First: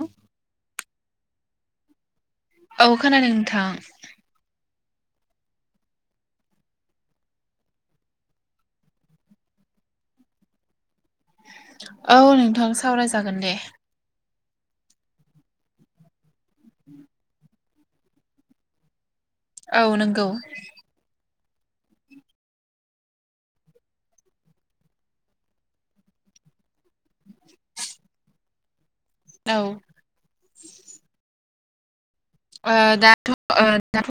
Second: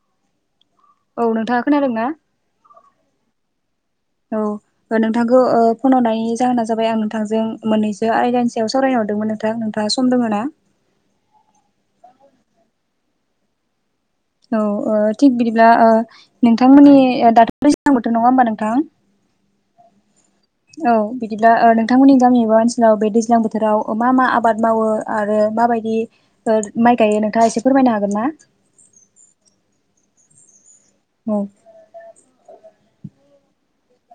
औ औ नोंथाङा खोनादों ना? औ खोनादों नोंथां। औ नोंथांखौ ओ फन हरनायनि जाहोना जाबाय आं नोंथांजों मोननैसो आयदानिसायाव सावरायनो हरदोंमोन नोंथां। आ सम दङ'ना? औ नोंथां सावरायजागोन दे। औ ओ थिग बिदिब्ला ओ नोंथांमोननि दाथ' दैज्लां बोथोर नङा होमबा नोंथां? औ नोंगौ। औ बिदिब्ला ओ नोंथांमोननि गामि एबा ओनसोलाव बे दैज्लां बोथोराव मा मा आबाद मावो आरो माबायदि ओ माइ गायो नोंथाङा एसे फोरमायनो हागोन ना? औ। गायनाय ओ दाथ' ओ दाथ'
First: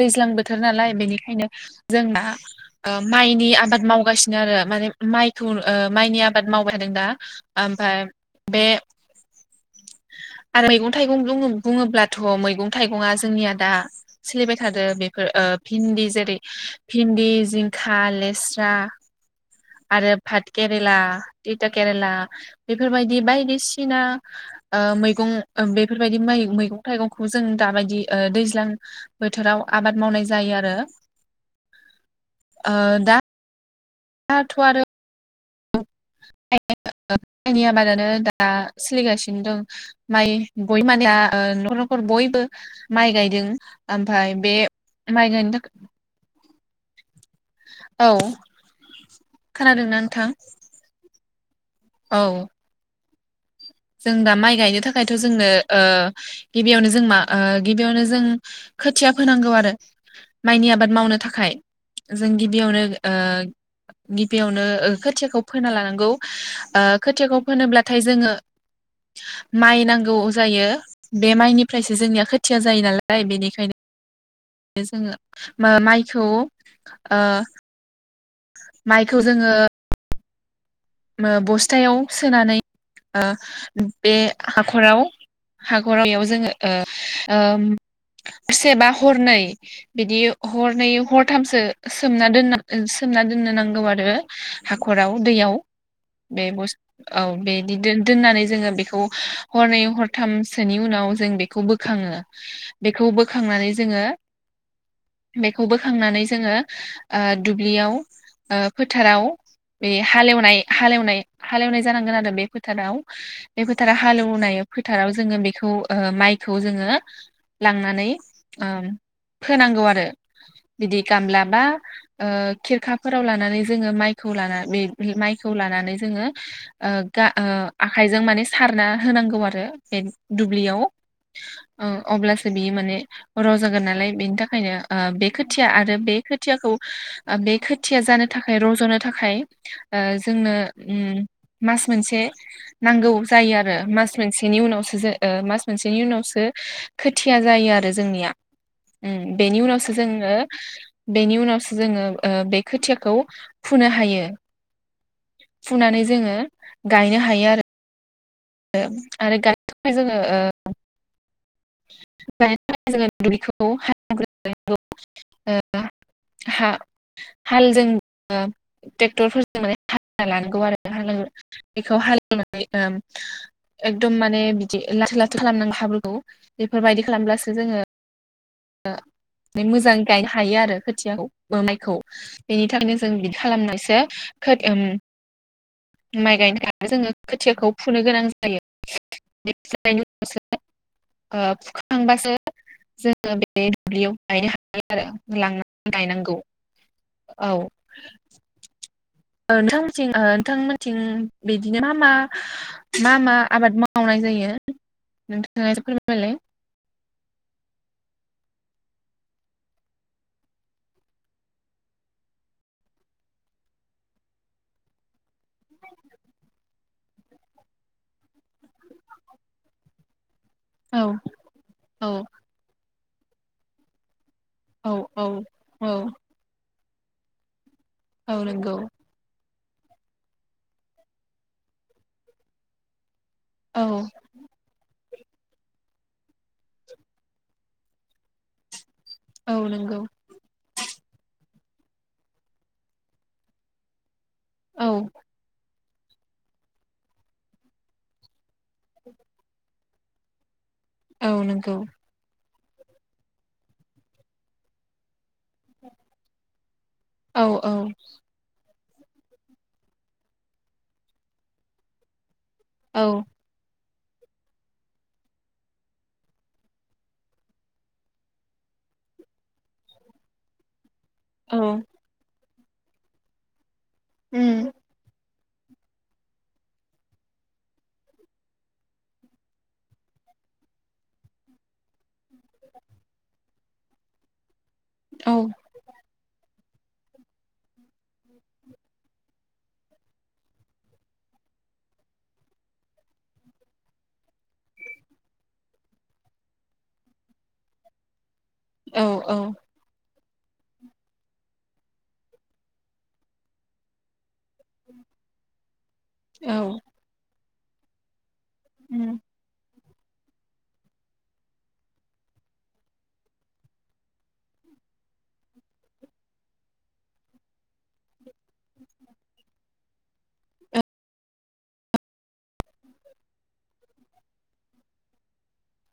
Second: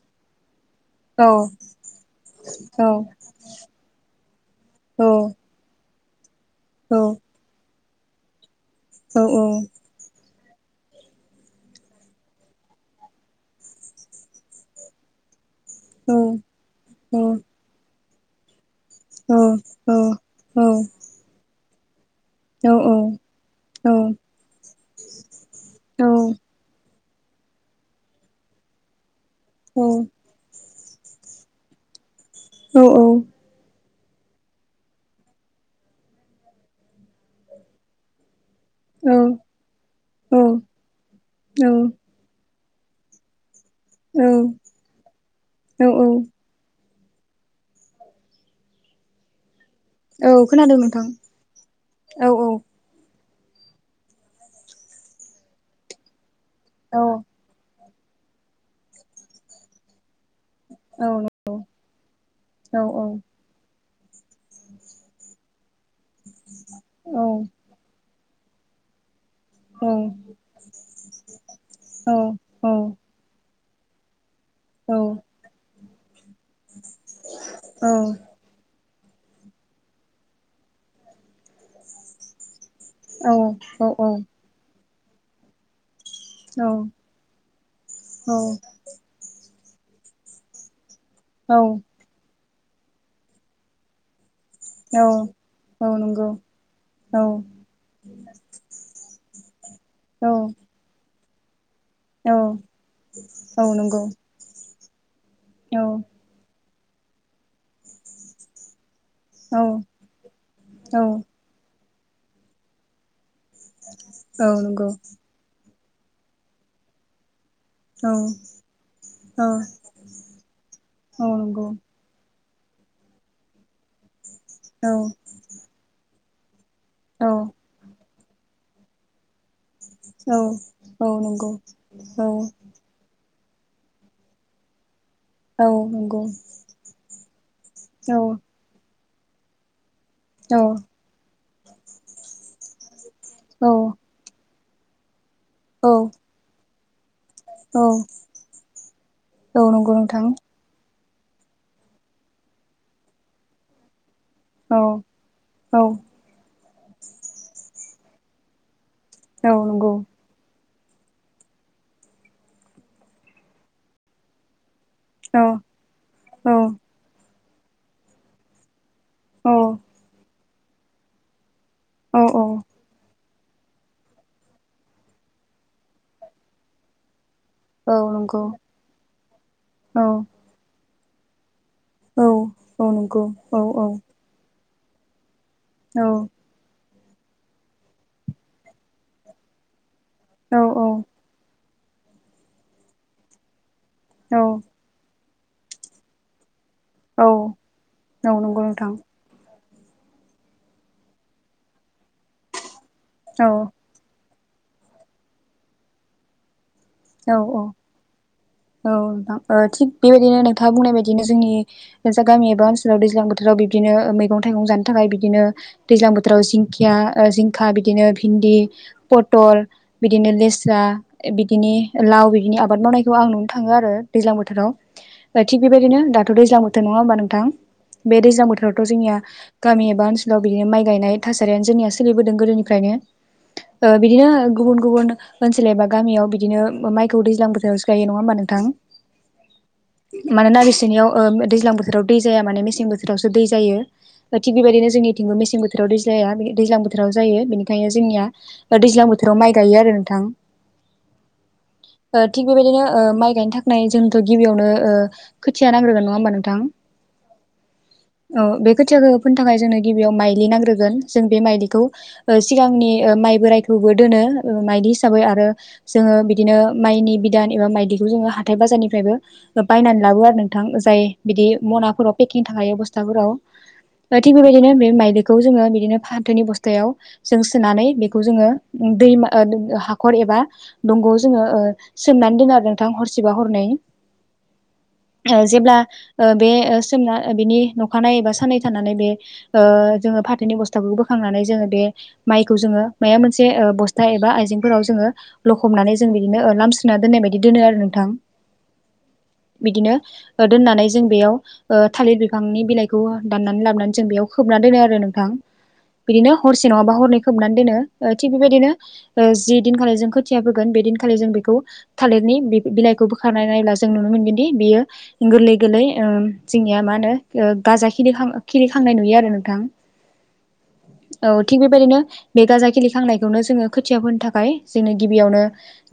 दैज्लां बोथ थोर नालाय औ बेनिखायनो जोंना औ माइनि आबाद मावगासिनो आरो माने औ माइखौ ओ माइनि आबाद मावबाय थादों औ दा ओमफाय बे औ औ। आरो मैगं थाइगं बुङो बुङोब्ला थ' मैगं थाइगंया जोंनिया दा सोलिबाय थादो बेफोर ओ भिन्दि औ जेरै औ भिन्दि जिंखा लेस्रा औ आरो भात औ केरेला, तिथा केरेला बेफोरबायदि बायदिसिना ओ मैगं औ बेफोरबायदि माइ मैगं थाइगंखौ जों दाबायदि ओ दैज्लां बोथोराव औ आबाद मावनाय जायो आरो ओ औ दा दाथ' आरो [unintelligible] आबादानो दा दा सोलिगासिनो दं माइ औ बय माने दा ओ औ न'खर न'खर बयबो माइ गायदों ओमफाय बे माइ गायनो थाख औ औ खोनादोंना औ नोंथां? खोनादों नोंथां औ। जों दा माइ गायनो थाखायथ' जोंनो ओ गिबियावनो औ जों मा ओ गिबियावनो जो जों खोथिया फोनांगौ आरो। माइनि आबाद औ मावनो थाखाय नंगौ जों औ गिबियावनो औ ओ गिबियावनो ओ खोथियाखौ फोना लानांगौ ओ खोथियाखौ फोनोब्लाथाय जोङो माइ औ नांगौ जायो बे माइनिफ्रायसो जोंनिया खोथिया औ जायो नालाय बेनिखायनो जोङो मा माइखौ ओ माइखौ जोङो ओ बस्थायाव सोनानै ओ औ औ बे हाखराव हाख हरनैयाव जोङो ओ ओम‌ सेबा हरनै। बिदि हरनै हरथामसो सोमना दोनना सोमना दोननो नांगौ आरो औ हाखराव दैयाव औ नंगौ बे बस्त औ बेदि दो दोननानै जोङो बेखौ हरनै हरथामसोनि उनाव जों बेखौ बो खाङो औ बेखौ औ बोखांनानै नंगौ जोङो बेखौ औ बोखांनानै जोङो ओ दुब्लियाव ओ फो थाराव बे हालेवनाय औ हालेवनाय हालेवनाय जानांगोन आरो बे फोथाराव बे फोथारा औ हालेवनाय नंगौ फोथाराव जोङो बेखौ ओ माइखौ जोङो औ लांनानै नंगौ औ ओम औ फोनांगौ आरो। बिदि गामलाबा ओ खिरखाफोराव लानानै जोङो माइखौ लाना बे माइखौ लानानै जोङो ओ गा औ औ ओ आखायजों माने सारना होनांगौ आरो। बे दुब्लियाव ओ नंगौ अब्लासो बियो माने रज'गोन नालाय बेनि थाखायनो ओ बे औ खोथिया आरो बे नंगौ खोथियाखौ ओ बे खोथिया जानो औ थाखाय रज'नो थाखाय ओ औ जोंनो उम मास मोनसे नांगौ। जायो आरो औ मास मोनसेनि उनावसो जो ओ मास मोनसेनि औ उनावसो खोथिया जायो औ आरो जोंनिया। उम बेनि औ उनावसो नंगौ नोंथां जोङो बेनि उनावसो जोङो ओ बे खोथियाखौ फुनो हायो। औ औ फुनानै जोङो गायनो हायो आरो। आरो औ [inaudible] नंगौ जोङो ओ [unintelligible] औ ओ औ हा हालजों ओ औ ट्रेक्टरफोरजों माने हालवना लानांगौ आरो हाल बेखौ औ हालेवनानै ओम एकदम माने बिदि लाथो लाथो खालामनांगौ हाब्रुखौ बेफोरबायदि खालामब्लासो औ नंगौ। ओ बे औ मोजांयै गाय हायो आरो खोथियाखौ। बो माइखौ बेनि औ थाखायनो जों नंगौ बिदि औ औ खालामनायसो खो उम माइ गायनो थाखाय जोङो खोथियाखौ फुनो गोनां जायो [inaudible] औ औ [inaudible] फुखांबासो जोङो बे बे दुब्लियाव औ गायनो हागोन आरो लांनानै गायनांगौ। औ नं नंगौ नोंथां। ओ नोंथांमोनथिं ओ नोंथांमोनथिं बिदिनो मा मा मा मा औ आबाद मावनाय जायो नोंथां फोरमायलाय। औ औ। औ नोंथां ओ थिग बेबायदिनो नोंथाङा बुंनाय बायदिनो जोंनि जा गामि एबा ओनसोलाव दैज्लां बोथोराव बिदिनो मैगं थाइगं जानो थाखाय बिदिनो दैज्लां बोथोराव जिं दिंखिया ओ जिंखा बिदिनो भिन्दि पटल बिदिनो लेस जा औ ए बिदिनि औ लाव बिदिनि आबाद मावनायखौ आं नुनो थाङो आरो। दैज्लां बोथोराव औ औ ओ थिग औ बेबायदिनो दाथ' दैज्लां बोथोर नङा होमबा नोंथां? बे औ दैज्लां नंगौ बोथोरावथ' जोंनिया गामि एबा ओनसोलाव बिदिनो माइ गायनाय थासारियानो जोंनिया सोलिबोदों गोदोनिफ्रायनो। औ ओ बिदिनो गुबुन गुबुन ओनसोल एबा गामियाव बिदिनो माइखौ दैज्लां बोथोरावसो गायो नङा होमबा नोंथां? औ नंगौ माननोना बिसिनियाव ओ दै दैज्लां बोथोराव दै जाया माने मेसें बोथोरावसो दै जायो ओ थिग औ बेबादिनो जोंनिथिंग मेसें बोथोर बोथोराव दै जाया दैज्लां बोथोराव जायो बेनिखायनो जोंनिया दैज्लां बोथोराव माइ गायो आरो नोंथां। औ नंगौ। ओ थिग बेबायदिनो ओ माइ गायनो थाखाय जोंथ' गिबियावनो ओ खोथिया नांग्रोगोन नङा होमबा नोंथां औ औ औ बे खोथियाखौ फोनो थाखाय जोंनो गिबियाव माइलि नांग्रोगोन जों बे माइलिखौ सिगांनि औ ओ माइ बोरायखौबो दोनो ओ मायलि हिसाबै आरो जोङो बिदिनो माइनि बिदान एबा मायलि ज हाथाय बाजारनिफ्रायबो बायनानै लाबो आरो नोंथां जाय बिदि औ मनाफोराव [unintelligible] बसथाफोराव ओ थिग उम बेबायदिनो बे मायलि खौ जोङो बिदिनो फाथोनि बस्थायाव जों सोनानै बेखौ जोङो दैमा ओ हाखर ए एबा दंग आव जोङो ओ सोमनानै दोनो आरो। थां हरसेबा हरनै औ ओ जेब्ला ओ बे सोमना बिनि नखानाय एबा सानै थानानै बे ओ जोङो फाथोनि अबस्थाखौ बोखांनानै जोङो बे मायखौ जोङो माया मोनसे ओ बसथा एबा आइजेंफोराव जोङो लखबनानै जों बिदिनो लामस्रिं ना दोननाय बायदि दोनो आरो नोंथां। औ औ। दोन्नानै जों बेयाव थालिर बिफांनि बिलाइखौ दाननानै लाबोनानै जों बेयाव खोबना दोनो आरो नोंथां। बिदिनो औ हरसे नङाबा हरनै खोबनानै दोनो थिग बेबायदिनो उम जि बेदिनखालि जों खोथिया होगोन बेदिनखालि जों बेखौ थालिरनि बिलाइखौ बोखारानाय नायब्ला जों नुनो मोनगोनदि बियो गोरलै गोरलै जोंनिया मान गाजा खिलि खांनाय नुयो आरो नोंथां औ थिग बेबायदिनो बे गाजा खिलि खांनायखौनो जोङो खोथिया फोनो थाखाय जोंङो गिबियावनो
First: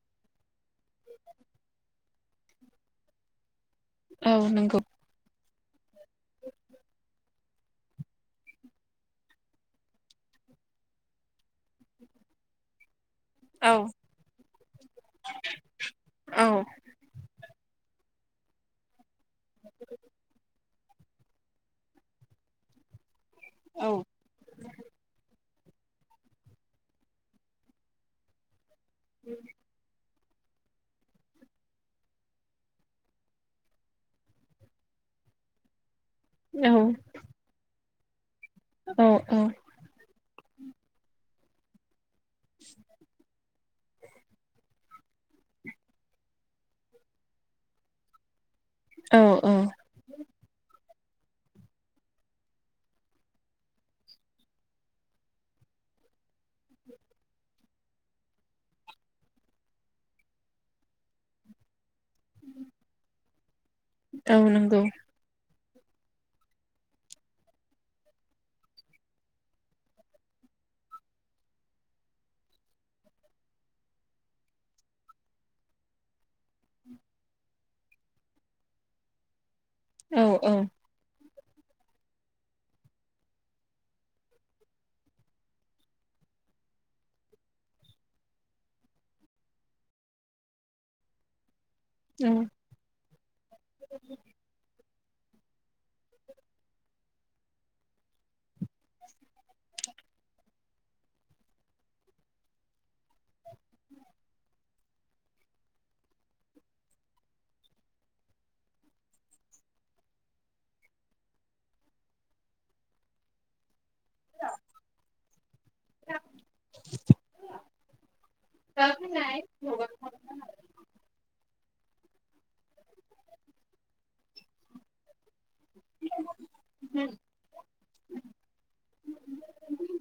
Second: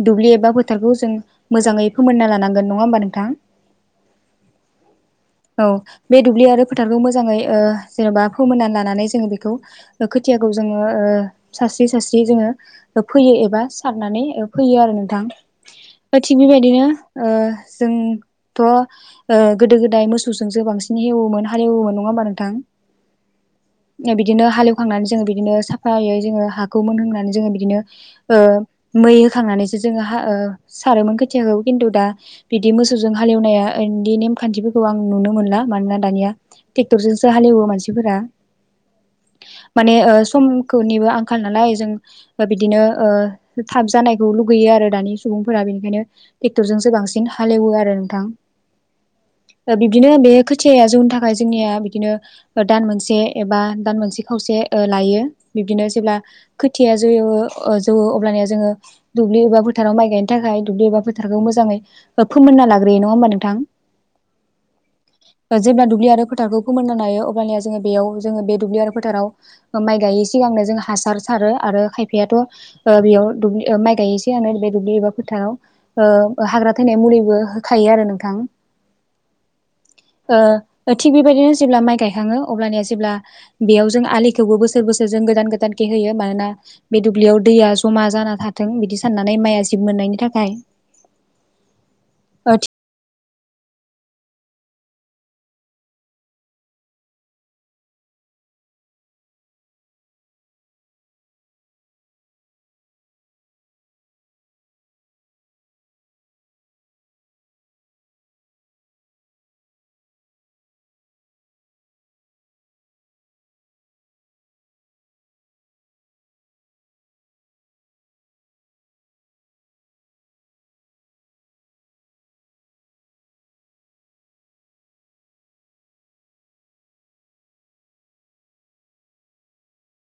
दुब्लि एबा फोथार जों मोजाङै फोमोनना लानांगोन नङा होमबा नोंथाङ? औ नंगौ औ बे दुब्लि आरो फोथारखौ मोजाङै जेन'बा फोमोनना लानानै जोङो बेखौ खोथिया जोङो सास्रि सास्रि जोङो- फैयो एबा औ सारनानै फैयो आरो नोंथां थिग औ बेबायदिनो जों थ' गोदो गोदाय मोसौजोंसो बांसिन हेवोमोन हालेवोमोन नङा होमबा नोंथां? औ बिदिनो हालेवखांनानै जोङो बिदिनो साफ फायै जोङो हाखौ मोनहोननानै जोङो बिदिनो मै होखांनानैसो जोङो ह सारोमोन खोथियाखौ खिन्थु दा बिदि मोसौजों हालेवनाया बिदि नेमखान्थिफोरखौ आं नुनो मोनला मानोना दानिया ट्रेक्टरजोंसो हालेवो मानसिफोरा औ औ समखौनिबो आंखाल नालाय जों बिदिनो थाब जानायखौ लुगैयो आरो दानि सुबुंफोरा बेनिखायनो ट्रेक्टरजोंसो बांसिन हालेवो आरो नोंथां। औ औ बिब्दिनो बे खोथिाया जौनि थाखाय जोंनिया बिदिनो दान मोनसे एबा दान मोनसे खावसे लायो। बिब्दिनो जेब्ला खोथिया जोयवो अ जोवो अबब्लानिया जोङो दुब्लि एबा फोथाराव माइ गायनो थाखाय दुब्लि एबा फोथारखौ मोजाङै फोमोनना लाग्रोयो नङा होमबा नोंथां। ओ नंगौ जेब्ला दुब्लि आरो फोथारखौ फोमोनना लायो अब्लानिया जोङो बेयाव जोङो बे दुब्लि आरो फोथाराव माइ गायैस सिगांनो जों हासार सारो आरो खायफायाथ' ओ बेयाव दुब्लि ओ माइ गायै सिगांनो दुब्लि एबा फोथाराव ओ हाग्रा थैनाय मुलिबो होखायो आरो नोंथां औ औ ओ थिग बेबायदिनो जेब्ला माइ गायखाङो अबब्लानिया जेब्ला बेयाव जों आलिखौबो बोसोर बोसोर जों गोदान गोदानखे होयो मानोना बे दुब्लियाव दैया जमा जाना थाथों बिदि साननानै माइआ जिब मोननायनि थाखाय औ [inaudible] ज [inaudible] [unintelligible] [inaudible]